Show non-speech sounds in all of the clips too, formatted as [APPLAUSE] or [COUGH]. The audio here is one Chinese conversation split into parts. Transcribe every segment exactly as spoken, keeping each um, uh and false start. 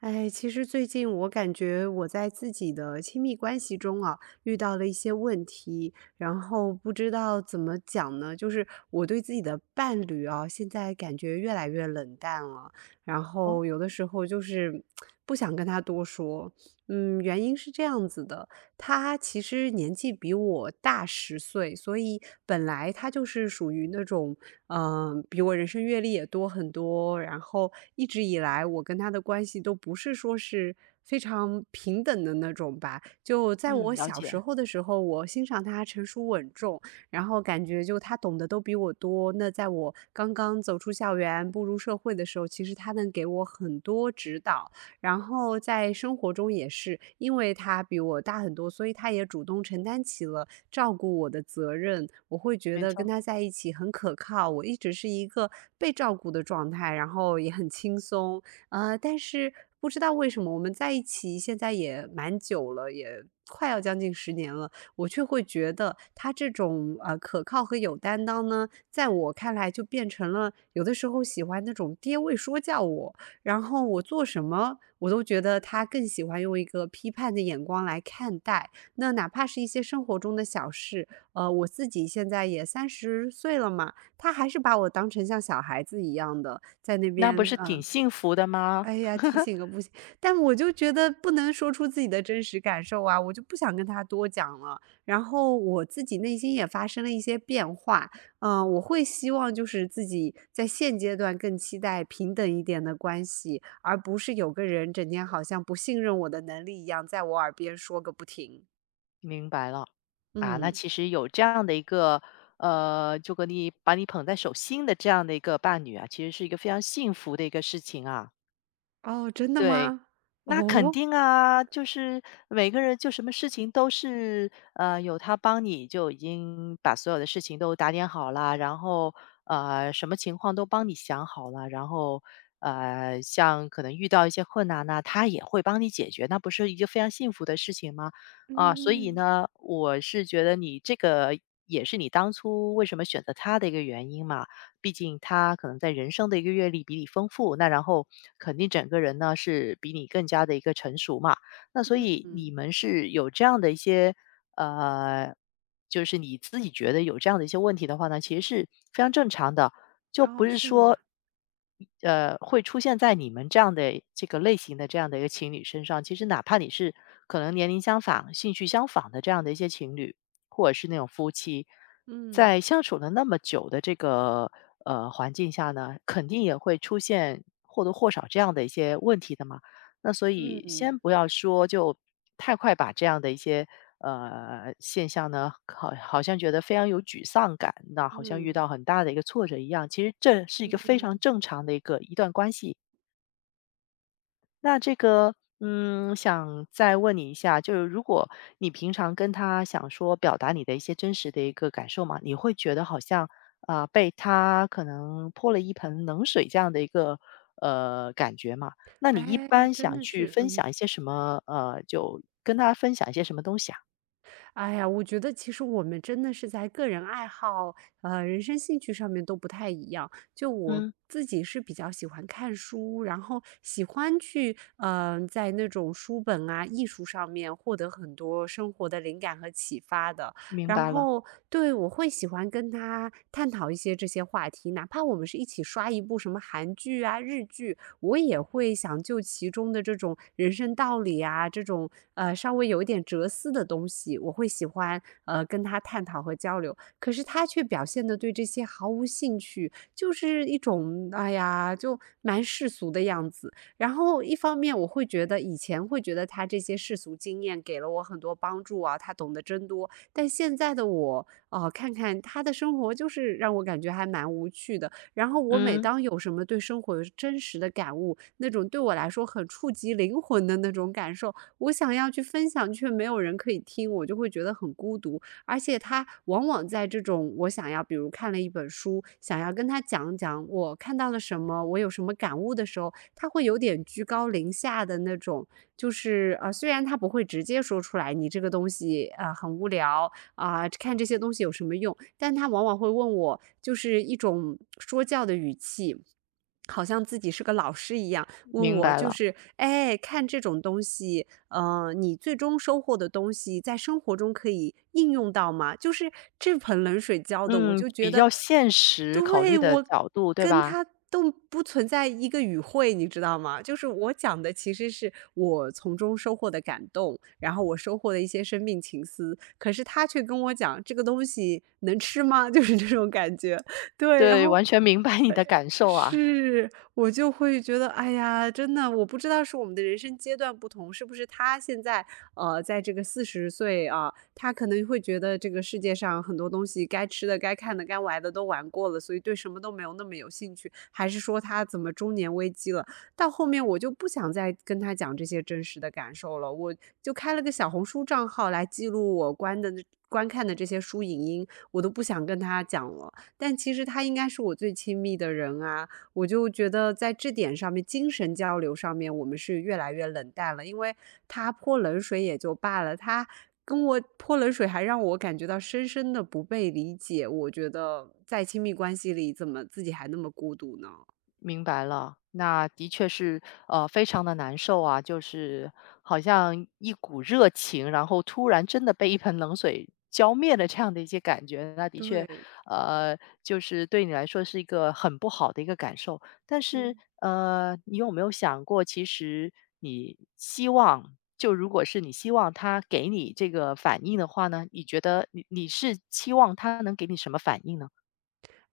哎，其实最近我感觉我在自己的亲密关系中啊，遇到了一些问题，然后不知道怎么讲呢，就是我对自己的伴侣啊，现在感觉越来越冷淡了，然哦，后有的时候就是不想跟他多说。嗯，原因是这样子的，他其实年纪比我大十岁，所以本来他就是属于那种嗯、比我人生阅历也多很多。然后一直以来，我跟他的关系都不是说是非常平等的那种吧。就在嗯，我了小时解，候的时候，我欣赏他成熟稳重，然后感觉就他懂得都比我多。那在我刚刚走出校园、步入社会的时候，其实他能给我很多指导。然后在生活中也是，因为他比我大很多，所以他也主动承担起了照顾我的责任。我会觉没得跟错，他在一起很可靠，我一直是一个被照顾的状态，然后也很轻松。呃，但是不知道为什么我们在一起现在也蛮久了，也快要将近十年了，我却会觉得他这种呃可靠和有担当呢，在我看来就变成了有的时候喜欢那种爹味说教我。然后我做什么，我都觉得他更喜欢用一个批判的眼光来看待。那哪怕是一些生活中的小事，呃，我自己现在也三十岁了嘛，他还是把我当成像小孩子一样的，在那那不边，是嗯、呃挺幸福的吗？哎呀，提 [LAUGHS] 醒个不行，但我就觉得不能说出自己的真实感受啊，我就不想跟他多讲了。然后我自己内心也发生了一些变化，嗯、我会希望就是自己在现阶段更期待平等一点的关系，而不是有个人整天好像不信任我的能力一样，在我耳边说个不停。明白了。啊，那嗯。其实有这样的一个，呃，就跟你把你捧在手心的这样的一个伴侣啊，其实是一个非常幸福的一个事情啊。哦，真的对，吗？那肯哦。定啊，就是每个人就什么事情都是，呃，有他帮你就已经把所有的事情都打点好了，然后呃，什么情况都帮你想好了，然后呃，像可能遇到一些困难呢，他也会帮你解决，那不是一个非常幸福的事情吗？啊，所以嗯呢，我是觉得你这个也是你当初为什么选择他的一个原因嘛。毕竟他可能在人生的一个阅历比你丰富，那然后肯定整个人呢是比你更加的一个成熟嘛。那所嗯。以你嗯。们是有这样的一些，呃，就是你自己觉得有这样的一些问题的话呢，其实是非常正常的。就不哦，是是说，吗？呃，会出现在你们这样的这个类型的这样的一个情侣身上。其实哪怕你是可能年龄相仿、兴趣相仿的这样的一些情侣，或者是那种夫妻，嗯在相处了那么久的这个呃环境下呢，肯定也会出现或多或少这样的一些问题的嘛。那所嗯。以先嗯不要说，就太快把这样的一些呃现象呢，好好像觉得非常有沮丧感，那好像遇嗯。到很大的一个挫折一样。其实这是一个非嗯常正常的一个一段关系。那这个，嗯，想再问你一下，就是如果你平常跟他想说表达你的一些真实的一个感受嘛，你会觉得好像啊、被他可能泼了一盆冷水这样的一个呃感觉嘛？那你一哎，般真想的去是，分嗯，享一些什么？呃，就跟他分享一些什么东西啊？哎呀，我觉得其实我们真的是在个人爱好、呃，人生兴趣上面都不太一样。就我嗯，自己是比较喜欢看书，然后喜欢去，嗯、在那种书本啊、艺术上面获得很多生活的灵感和启发的。明然白了。后对，我会喜欢跟他探讨一些这些话题，哪怕我们是一起刷一部什么韩剧啊、日剧，我也会想就其中的这种人生道理啊，这种呃稍微有一点哲思的东西，我会喜欢呃跟他探讨和交流。可是他却表现的对这些毫无兴趣，就是一种哎呀，就蛮世俗的样子。然后一方面我会觉得以前会觉得他这些世俗经验给了我很多帮助啊，他懂得真多。但现在的我，哦，看看他的生活就是让我感觉还蛮无趣的。然后我每嗯，当有什么对生活有真实的感悟，那种对我来说很触及灵魂的那种感受，我想要去分享，却没有人可以听，我就会觉得很孤独。而且他往往在这种我想要，比如看了一本书，想要跟他讲讲我看到了什么，我有什么感悟的时候，他会有点居高临下的那种就是啊呃，虽然他不会直接说出来你这个东西啊、呃很无聊啊、呃看这些东西有什么用，但他往往会问我，就是一种说教的语气。好像自己是个老师一样，问明我白就了。是，哎，看这种东西，呃，你最终收获的东西在生活中可以应用到吗？就是这盆冷水浇的，我嗯，就觉比得，较现实考虑对，的我角度，对跟吧？他都不存在一个语汇，你知道吗？就是我讲的其实是我从中收获的感动，然后我收获的一些生命情思，可是他却跟我讲这个东西能吃吗？就是这种感觉，[LAUGHS] 对，然对，后完全明白你的感受啊。是，我就会觉得，哎呀，真的，我不知道是我们的人生阶段不同，是不是他现在，呃，在这个四十岁啊，他可能会觉得这个世界上很多东西，该吃的、该看的、该玩的都玩过了，所以对什么都没有那么有兴趣，还是说他怎么中年危机了？到后面我就不想再跟他讲这些真实的感受了，我就开了个小红书账号来记录我观的观看的这些书影音，我都不想跟他讲了。但其实他应该是我最亲密的人啊，我就觉得在这点上面，精神交流上面，我们是越来越冷淡了。因为他泼冷水也就罢了，他跟我泼冷水，还让我感觉到深深的不被理解。我觉得在亲密关系里，怎么自己还那么孤独呢？明白了，那的确是，呃，非常的难受啊，就是好像一股热情，然后突然真的被一盆冷水浇灭了这样的一些感觉，那的确，对。呃，就是对你来说是一个很不好的一个感受。但是，嗯。呃，你有没有想过，其实你希望，就如果是你希望他给你这个反应的话呢，你觉得你你是期望他能给你什么反应呢？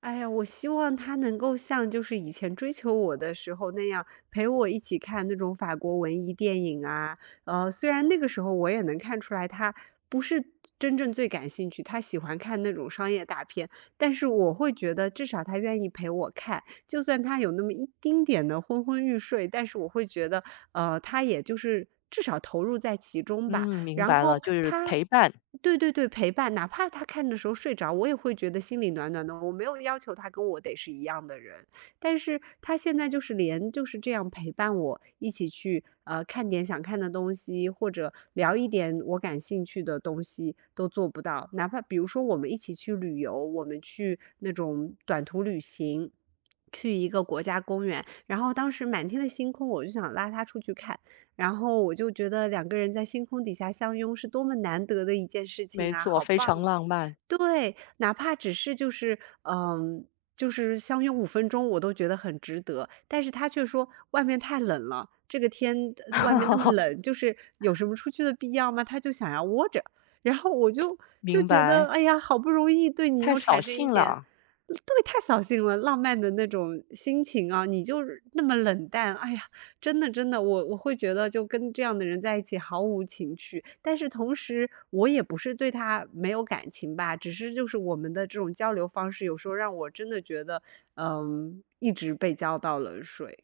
哎呀，我希望他能够像就是以前追求我的时候那样，陪我一起看那种法国文艺电影啊。呃，虽然那个时候我也能看出来他不是真正最感兴趣，他喜欢看那种商业大片，但是我会觉得至少他愿意陪我看，就算他有那么一丁点的昏昏欲睡，但是我会觉得，呃，他也就是至少投入在其中吧。嗯，明然白了，后就是他陪伴。对对对，陪伴，哪怕他看的时候睡着，我也会觉得心里暖暖的。我没有要求他跟我得是一样的人，但是他现在就是连就是这样陪伴我一起去呃看点想看的东西，或者聊一点我感兴趣的东西都做不到。哪怕比如说我们一起去旅游，我们去那种短途旅行。去一个国家公园，然后当时满天的星空，我就想拉他出去看，然后我就觉得两个人在星空底下相拥是多么难得的一件事没情啊，错，好非棒常哦！浪漫。对，哪怕只是就是，嗯，就是相拥五分钟，我都觉得很值得。但是他却说外面太冷了，这个天呃外面那么冷，就是有什么出去的必要吗？他就想要窝着。然后我就就明觉白。得，哎呀，好不容易对你太又扫产生一兴了点啊。对，太扫兴了，浪漫的那种心情啊，你就是那么冷淡，哎呀，真的真的，我我会觉得就跟这样的人在一起毫无情趣，但是同时我也不是对他没有感情吧，只是就是我们的这种交流方式，有时候让我真的觉得，嗯，一直被浇到冷水。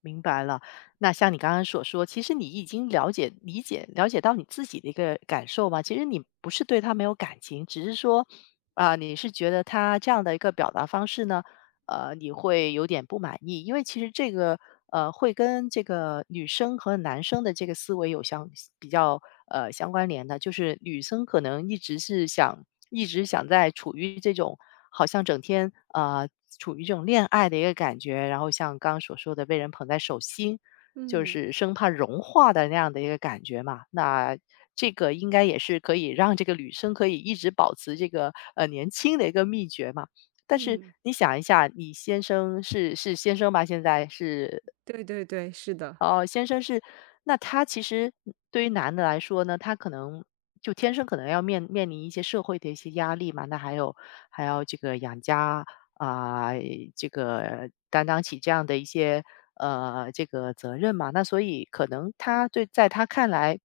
明白了。那像你刚刚所说，其实你已经了解、理解、了解到你自己的一个感受嘛。其实你不是对他没有感情，只是说，啊、你是觉得他这样的一个表达方式呢，呃，你会有点不满意，因为其实这个呃，会跟这个女生和男生的这个思维有相比较呃相关联的，就是女生可能一直是想一直想在处于这种好像整天呃处于这种恋爱的一个感觉，然后像刚刚所说的被人捧在手心，就嗯是生怕融化的那样的一个感觉嘛，那。这个应该也是可以让这个女生可以一直保持这个呃年轻的一个秘诀嘛，但是嗯。你想一下，你先生是是先生吧？现在是，对对对，是的。哦，先生是。那他其实对于男的来说呢，他可能就天生可能要面面临一些社会的一些压力嘛，那还有还要这个养家啊、这个担当起这样的一些呃这个责任嘛，那所以可能他对在他看来，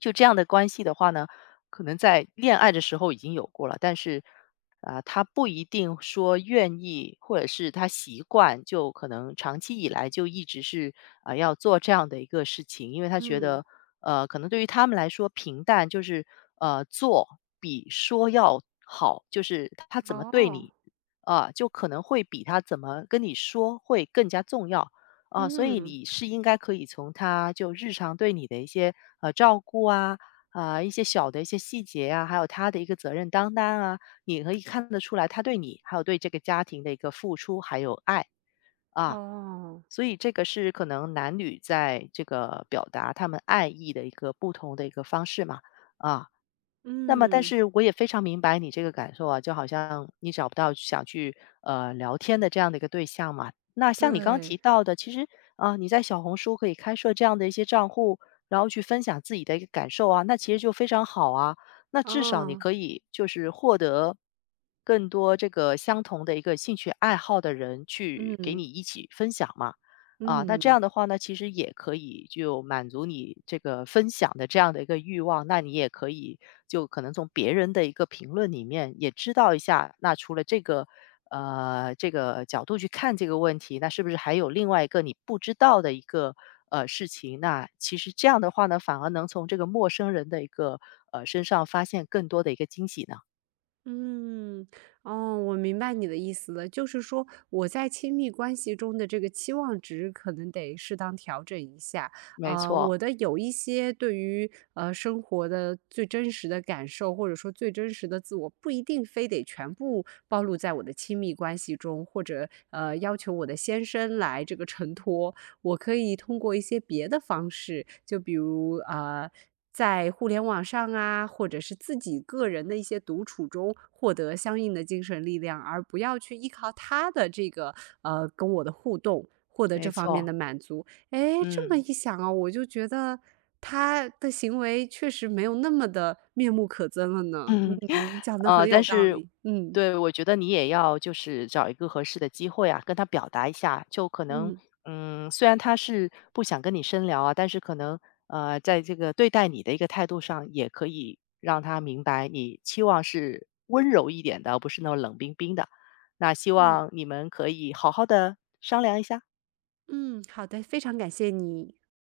就这样的关系的话呢。可能在恋爱的时候已经有过了，但是，啊，他不一定说愿意，或者是他习惯，就可能长期以来就一直是啊、要做这样的一个事情，因为他觉嗯。得，呃，可能对于他们来说，平淡就是呃做比说要好，就是他怎么对哦。你啊、就可能会比他怎么跟你说会更加重要。啊，所以嗯。你是应该可以从他就日常对你的一些呃照顾啊，啊，一些小的一些细节啊，还有他的一个责任担当啊，你可以看得出来他对你，还有对这个家庭的一个付出还有爱啊。哦。所以这个是可能男女在这个表达他们爱意的一个不同的一个方式嘛，啊。那么，但嗯。是我也非常明白你这个感受啊，就好像你找不到想去呃聊天的这样的一个对象嘛。那像你刚刚提对。到的，其实啊、呃你在小红书可以开设这样的一些账户，然后去分享自己的一个感受啊，那其实就非常好啊。那至少你啊。可以就是获得更多这个相同的一个兴趣爱好的人去给你嗯一起分享嘛。啊，那这嗯。样的话呢，其实也可以就满足你这个分享的这样的一个欲望，那你也可以就可能从别人的一个评论里面也知道一下，那除了这个呃这个角度去看这个问题，那是不是还有另外一个你不知道的一个呃事情？那其实这样的话呢，反而能从这个陌生人的一个呃身上发现更多的一个惊喜呢。嗯。哦，我明白你的意思了，就是说我在亲密关系中的这个期望值可能得适当调整一下。没呃，错，我的有一些对于呃生活的最真实的感受，或者说最真实的自我，不一定非得全部暴露在我的亲密关系中，或者呃要求我的先生来这个承托。我可以通过一些别的方式，就比如呃，在互联网上啊，或者是自己个人的一些独处中，获得相应的精神力量，而不要去依靠他的这个呃跟我的互动，获得没这方面错。的满足。哎，这么嗯 一想啊，我就觉得他的行为确实没有那么的面目可憎了 [LAUGHS]。呢。嗯，嗯。你讲的很呃，有但道是理。嗯对，我觉得你也要就是找一个合适的机会啊，跟他表达一下，就可能，嗯嗯，虽然他是不想跟你深聊啊，但是可能，呃，在这个对待你的一个态度上，也可以让他明白你期望是温柔一点的，而不是那种冷冰冰的。那希嗯。望你们可以好好的商量一下。嗯，好的，非常感谢你。